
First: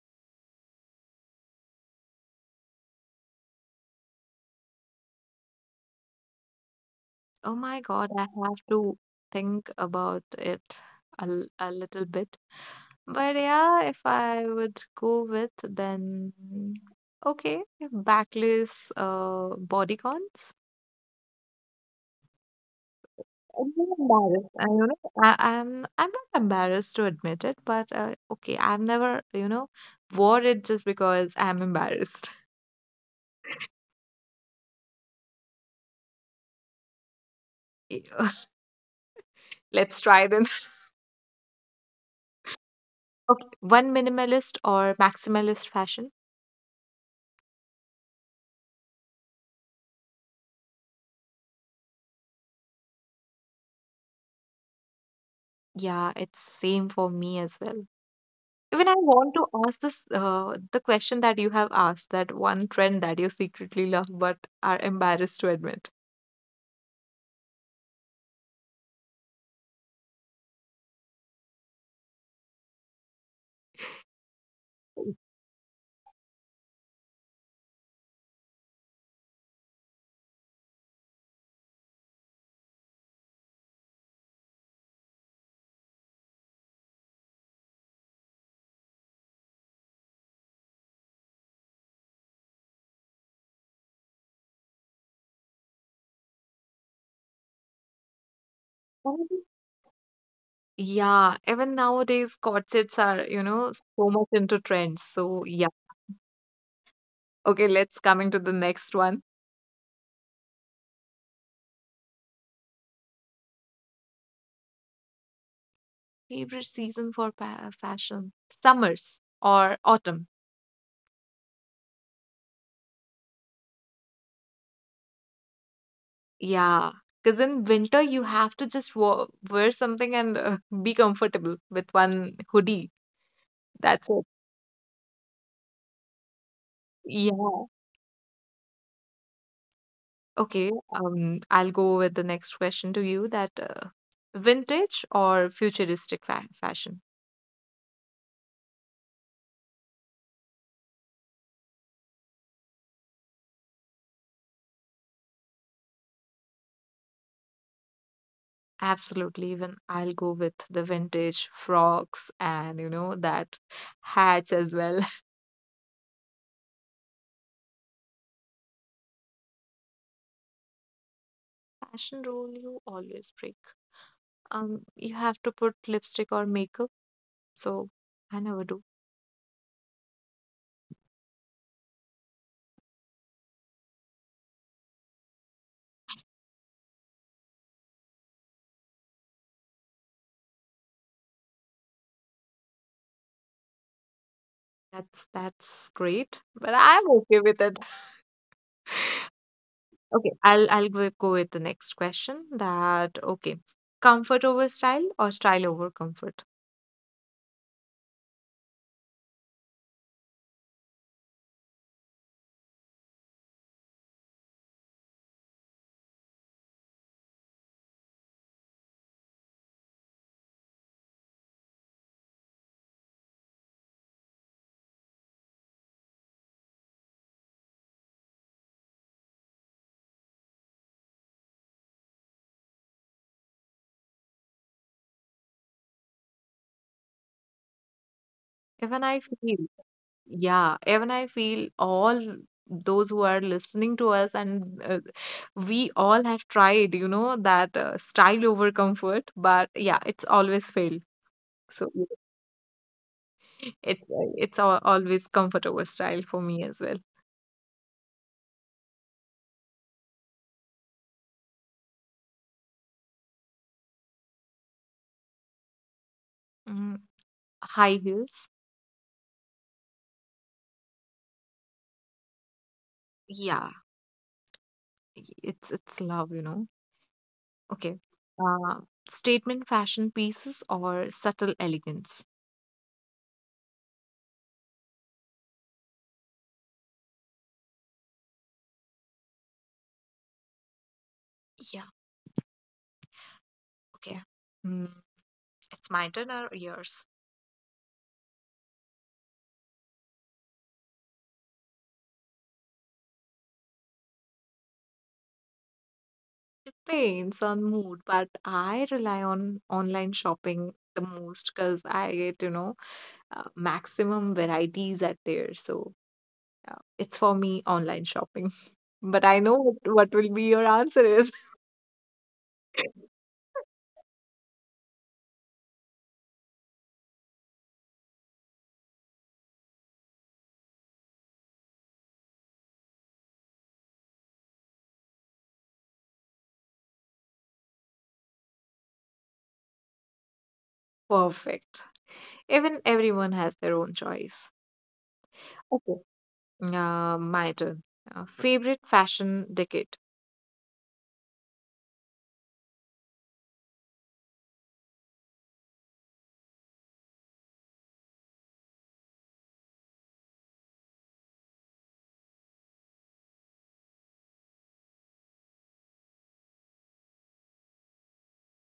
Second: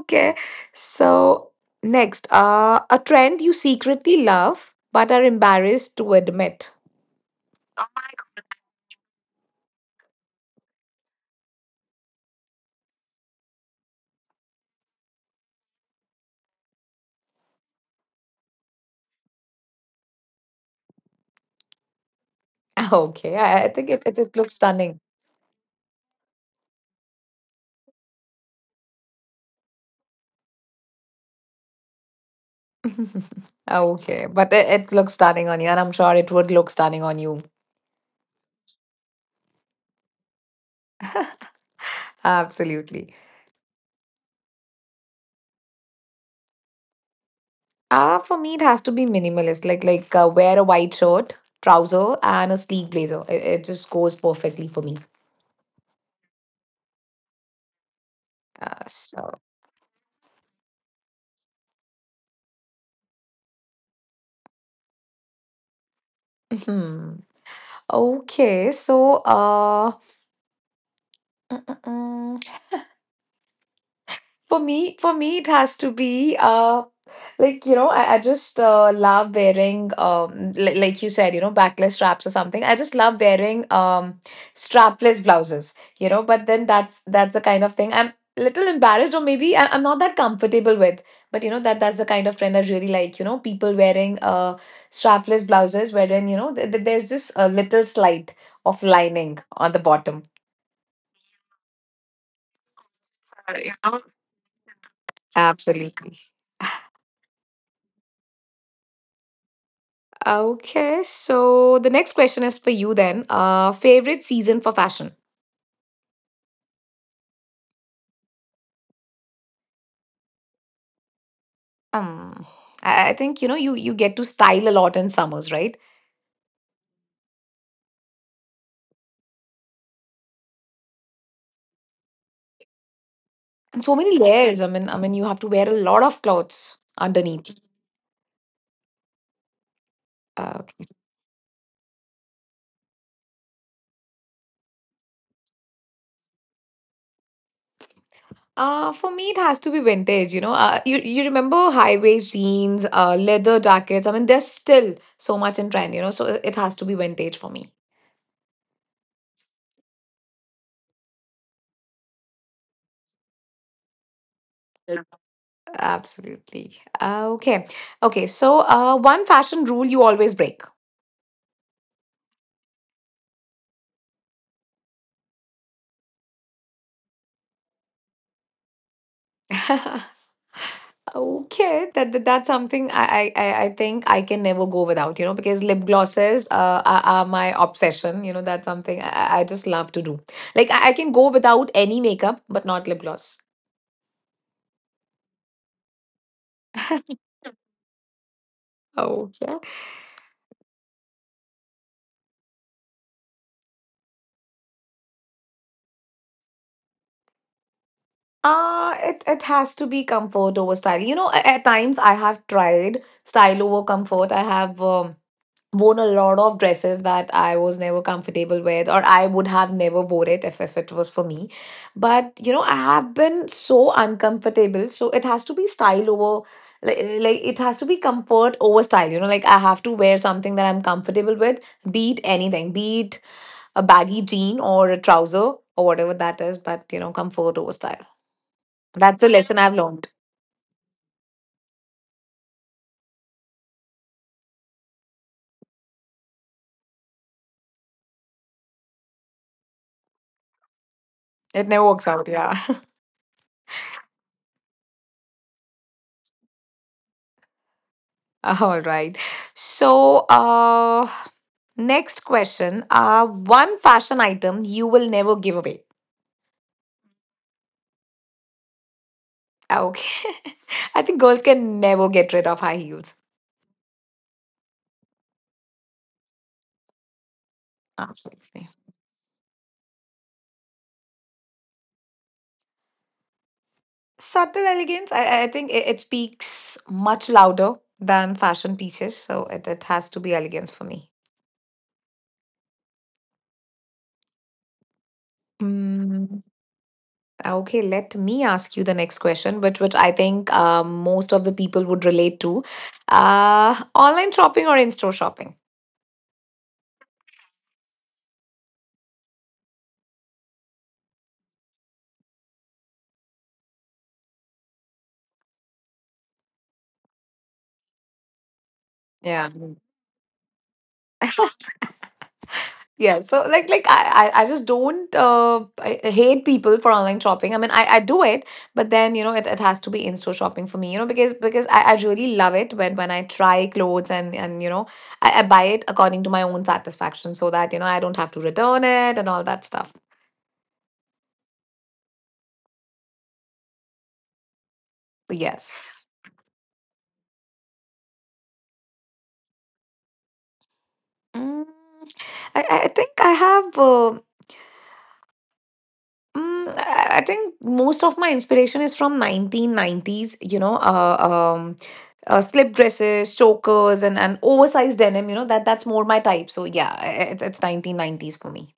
Speaker 1: Okay, so next, a trend you secretly love but are embarrassed to admit.
Speaker 2: Oh my God, I have to think about it a little bit. But yeah, if I would go with then okay, backless bodycons.
Speaker 1: Okay, I
Speaker 2: I'm
Speaker 1: think
Speaker 2: not
Speaker 1: it looks
Speaker 2: embarrassed. I, you
Speaker 1: stunning.
Speaker 2: know, I, I'm not embarrassed to admit it, but okay, I've never, wore it just because I'm embarrassed.
Speaker 1: Okay, but it looks stunning on you, and I'm sure it would look stunning on you.
Speaker 2: Yeah, let's try then.
Speaker 1: Absolutely.
Speaker 2: Okay, one minimalist or maximalist fashion.
Speaker 1: For me, it has to be minimalist, like wear a white shirt, trouser, and a sleek blazer. It just goes perfectly for me.
Speaker 2: Yeah, it's same for me as well.
Speaker 1: Uh,
Speaker 2: Even I want
Speaker 1: so.
Speaker 2: to ask this the question that you have asked, that one trend that you secretly love but are embarrassed to admit.
Speaker 1: Okay, so mm, mm, mm. For me, it has to be like, I just love wearing like you said, you know, backless straps or something. I just love wearing strapless blouses, you know. But then that's the kind of thing I'm little embarrassed, or maybe I'm not that comfortable with. But you know that 's the kind of trend I really like. You know, people wearing strapless blouses, wherein you know there's this little slight of lining
Speaker 2: Um,
Speaker 1: on the bottom
Speaker 2: Yeah, even nowadays corsets are,
Speaker 1: you know?
Speaker 2: so much into trends. So yeah.
Speaker 1: Absolutely.
Speaker 2: Okay, let's coming to the next one.
Speaker 1: Okay, so the next question is for you then. Favorite season for fashion?
Speaker 2: Favorite season for pa fashion? Summers or autumn?
Speaker 1: Um, I think you know you you get to style a lot in summers, right?
Speaker 2: Yeah, because in winter you have to just wa wear something and be comfortable with one hoodie.
Speaker 1: And so
Speaker 2: That's
Speaker 1: many layers. I mean, you have to wear a lot of clothes
Speaker 2: it.
Speaker 1: underneath. Uh,
Speaker 2: Okay,
Speaker 1: okay.
Speaker 2: I'll go with the next question to you that vintage or futuristic fa fashion?
Speaker 1: For me, it has to be vintage. You know, you you remember high waist jeans, leather jackets. I mean, there's still so much in trend. You know, so it has to be vintage for me.
Speaker 2: Absolutely, even I'll go with the vintage frocks and you know that hats as well.
Speaker 1: Absolutely. Uh, okay. Okay. So, one fashion rule you always break.
Speaker 2: Fashion rule you always break. You have to put lipstick or makeup, so I never do.
Speaker 1: Okay, that, that's something I think I can never go without, you know, because lip glosses are my obsession. You know, that's something I just love to do. I can go without any makeup, but not lip gloss.
Speaker 2: That's great, but I'm okay with it.
Speaker 1: Okay.
Speaker 2: Okay, I'll go with the next question that okay, comfort over style or style over comfort?
Speaker 1: It has to be comfort over style. You know, at times I have tried style over comfort. I have worn a lot of dresses that I was never comfortable with, or I would have never wore it if it was for me. But you know, I have been so uncomfortable. So it has to be style over like it has to be comfort over style. You know, like I have to wear something that I'm comfortable with, be it anything, be it a baggy jean or a trouser or whatever that is, but you know, comfort over style.
Speaker 2: Even
Speaker 1: That's
Speaker 2: I
Speaker 1: the lesson
Speaker 2: feel,
Speaker 1: I've learned.
Speaker 2: yeah, even I feel all those who are listening to us, and we all have tried, that style over comfort, but yeah, it's always failed.
Speaker 1: It never
Speaker 2: So
Speaker 1: works
Speaker 2: yeah,
Speaker 1: out, yeah.
Speaker 2: it always comfort over style for me as well.
Speaker 1: All right. So, next question. One fashion item you will never give away.
Speaker 2: Mm, high heels,
Speaker 1: Ah, okay. I think girls can never get rid of high heels.
Speaker 2: yeah, it's love, you know. Okay,
Speaker 1: Absolutely.
Speaker 2: uh, statement fashion pieces or subtle elegance.
Speaker 1: Subtle elegance, I think it speaks much louder than fashion pieces. So it has to be elegance for me.
Speaker 2: Yeah, okay. Mm, it's my turn
Speaker 1: Mm,
Speaker 2: or yours?
Speaker 1: okay, let me ask you the next question, which I think most of the people would relate to. Online shopping or in-store shopping?
Speaker 2: Depends on mood, but I rely on online shopping the most because I get, maximum varieties at there. So it's for me online shopping. But I
Speaker 1: Yeah.
Speaker 2: know what will be your answer is.
Speaker 1: Yeah, so I just don't I hate people for online shopping. I mean, I do it, but then you know it has to be in-store shopping for me, you know, because I really love it when I try clothes and you know I buy it according to my own satisfaction so that you know I don't have to return it and all that stuff.
Speaker 2: Perfect. Even everyone has their own choice. Okay.
Speaker 1: Yes.
Speaker 2: My turn. Favorite fashion decade.
Speaker 1: Mm, I think I have Mm, I think most of my inspiration is from 1990s, you know, slip dresses, chokers, and oversized denim, you know, that's more my type. So yeah, it's 1990s for me.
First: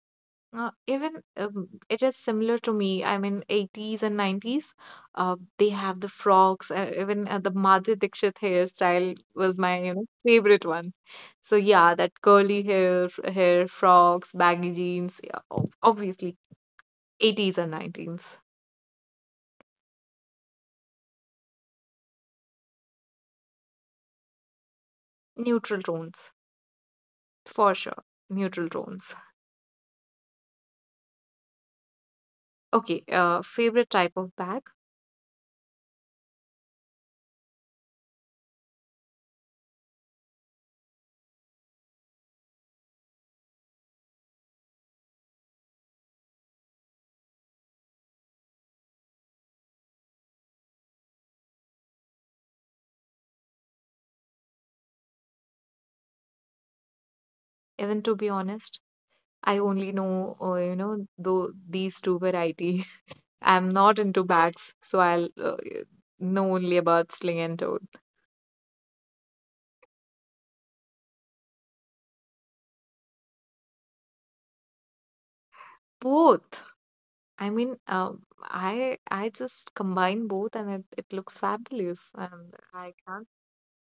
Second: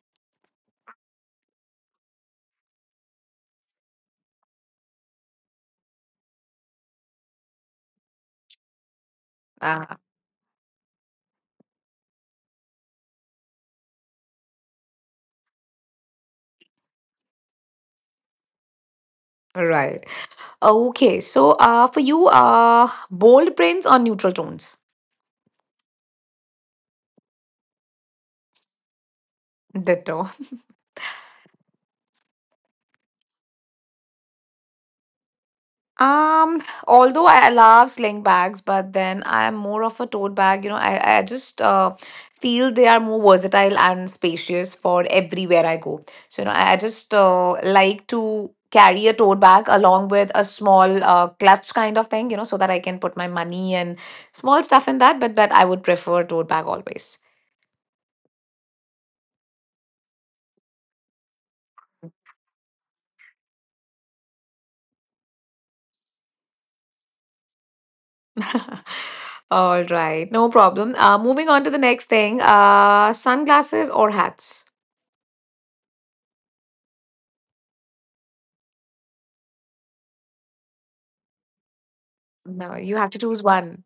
Speaker 2: Even it is similar to me. I mean, 80s and 90s, they have the frocks. Even the Madhuri Dixit hairstyle was my,
Speaker 1: Ah,
Speaker 2: favorite one. So yeah, that curly hair, hair frocks, baggy jeans. Yeah, obviously, 80s and 90s.
Speaker 1: right. Okay, so for you, bold prints or neutral tones?
Speaker 2: Neutral tones, for sure. Neutral tones.
Speaker 1: Ditto.
Speaker 2: Okay, favorite type of bag.
Speaker 1: Um, Although I love sling bags, but then I am more of a tote bag. You know, I just feel they are more versatile and spacious for everywhere I go. So, you know, I just like to carry a tote bag along with a small clutch kind of thing, you know, so that I can put my money and small stuff in that. But I would prefer tote bag always.
Speaker 2: Even to be honest, I only know, though these two variety. I'm not into bags, so I'll know only about sling and tote.
Speaker 1: All right, no problem. Moving on to the next thing, sunglasses or hats?
Speaker 2: Both. I mean, I just combine both, and it looks fabulous. And
Speaker 1: No,
Speaker 2: I
Speaker 1: you have to
Speaker 2: can't.
Speaker 1: choose one.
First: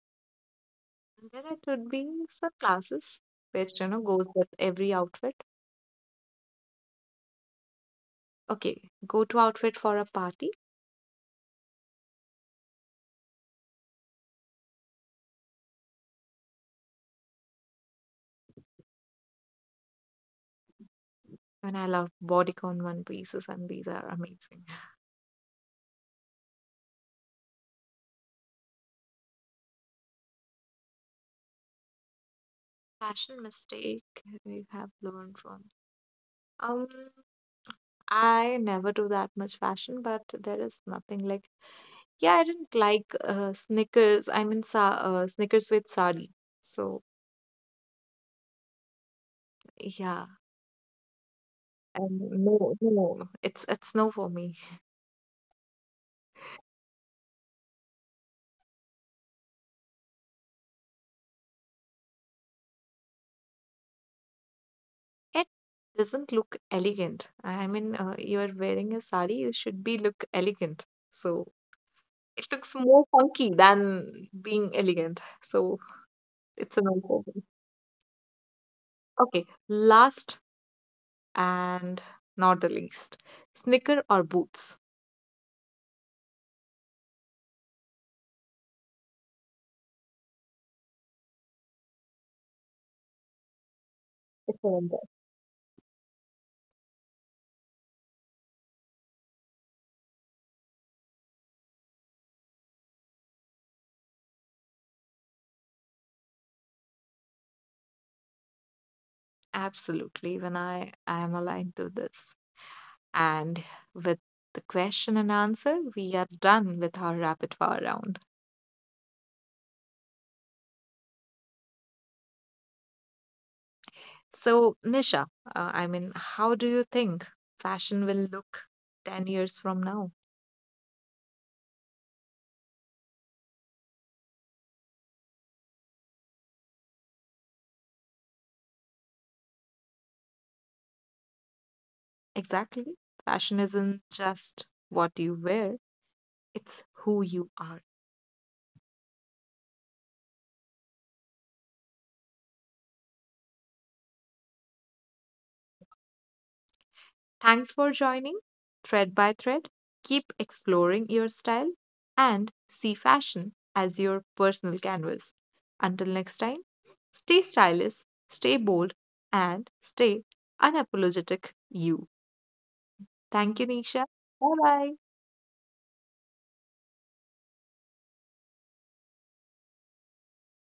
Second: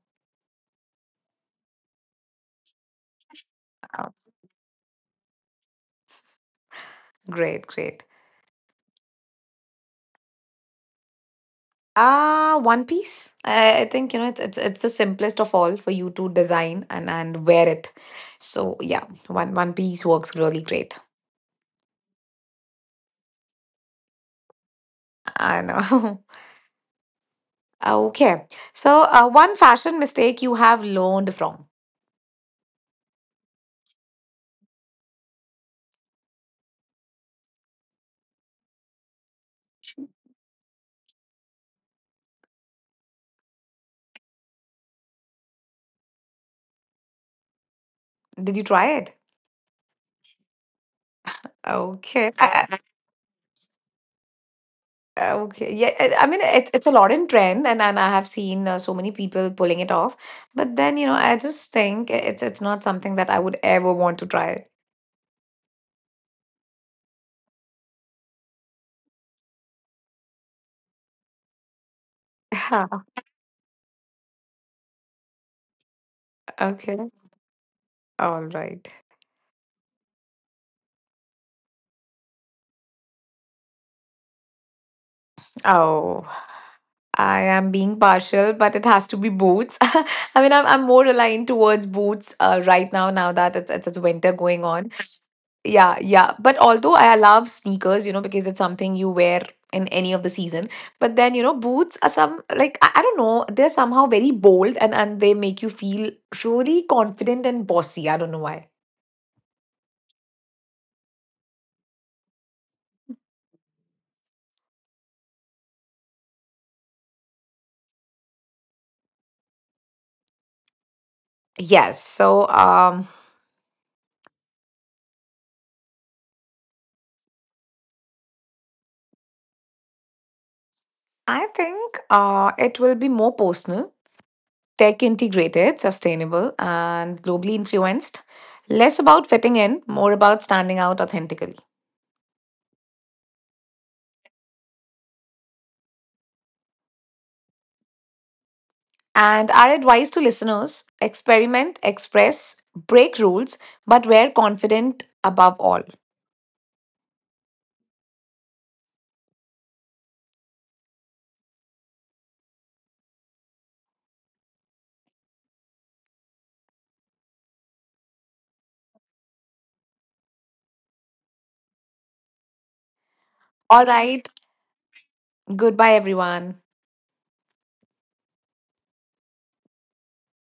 Speaker 2: And then it would be sunglasses, which you know
Speaker 1: Oh.
Speaker 2: goes with every outfit.
Speaker 1: Great, great.
Speaker 2: Okay, go-to outfit for a party,
Speaker 1: Ah, One Piece. I think you know it's it's the simplest of all for you to design and wear it. So yeah, one One Piece works really great.
Speaker 2: and I love bodycon one pieces, and these are amazing.
Speaker 1: I know. Okay. So one fashion mistake you have learned from.
Speaker 2: Fashion mistake you have learned from. Um, I never do that much fashion, but there is nothing like yeah, I didn't like Snickers. I mean, sa Snickers with sardine. So
Speaker 1: Did you try it?
Speaker 2: yeah, and
Speaker 1: Okay.
Speaker 2: no, no, it's no for me.
Speaker 1: Okay. Yeah. I mean, it's a lot in trend, and I have seen so many people pulling it off. But then you know, I just think it's not something that I would ever want to try.
Speaker 2: It doesn't look elegant. I mean, you are wearing a sari, you should be look elegant. So it looks more funky than being elegant. So it's a no
Speaker 1: okay.
Speaker 2: for me.
Speaker 1: All right.
Speaker 2: Okay, last and not the least, Snicker or boots.
Speaker 1: Oh, I am being partial, but it has to be boots. I mean, I'm more aligned towards boots right now, now that it's winter
Speaker 2: It's
Speaker 1: going
Speaker 2: a
Speaker 1: on.
Speaker 2: no.
Speaker 1: Yeah, yeah. But although I love sneakers, you know, because it's something you wear in any of the season. But then, you know, boots are some, like, I don't know, they're somehow very bold and they make you feel really confident and bossy. I don't know why.
Speaker 2: Absolutely, even I am aligned to this. And with the question and answer, we are done with our rapid fire round.
Speaker 1: Yes. So,
Speaker 2: So, Nisha, I mean, how do you think fashion will look 10 years from now?
Speaker 1: I think it will be more personal tech integrated, sustainable, and globally influenced, less about fitting in, more about standing out authentically.
Speaker 2: Exactly. Fashion isn't just what you wear, it's who you are.
Speaker 1: And our advice to listeners experiment, express, break rules, but we're confident above all.
Speaker 2: Thanks for joining Thread by Thread. Keep exploring your style and see fashion as your personal canvas. Until next time, stay stylish, stay bold, and stay unapologetic you. Thank you,
Speaker 1: All
Speaker 2: Nisha.
Speaker 1: right,
Speaker 2: Bye bye.
Speaker 1: goodbye, everyone.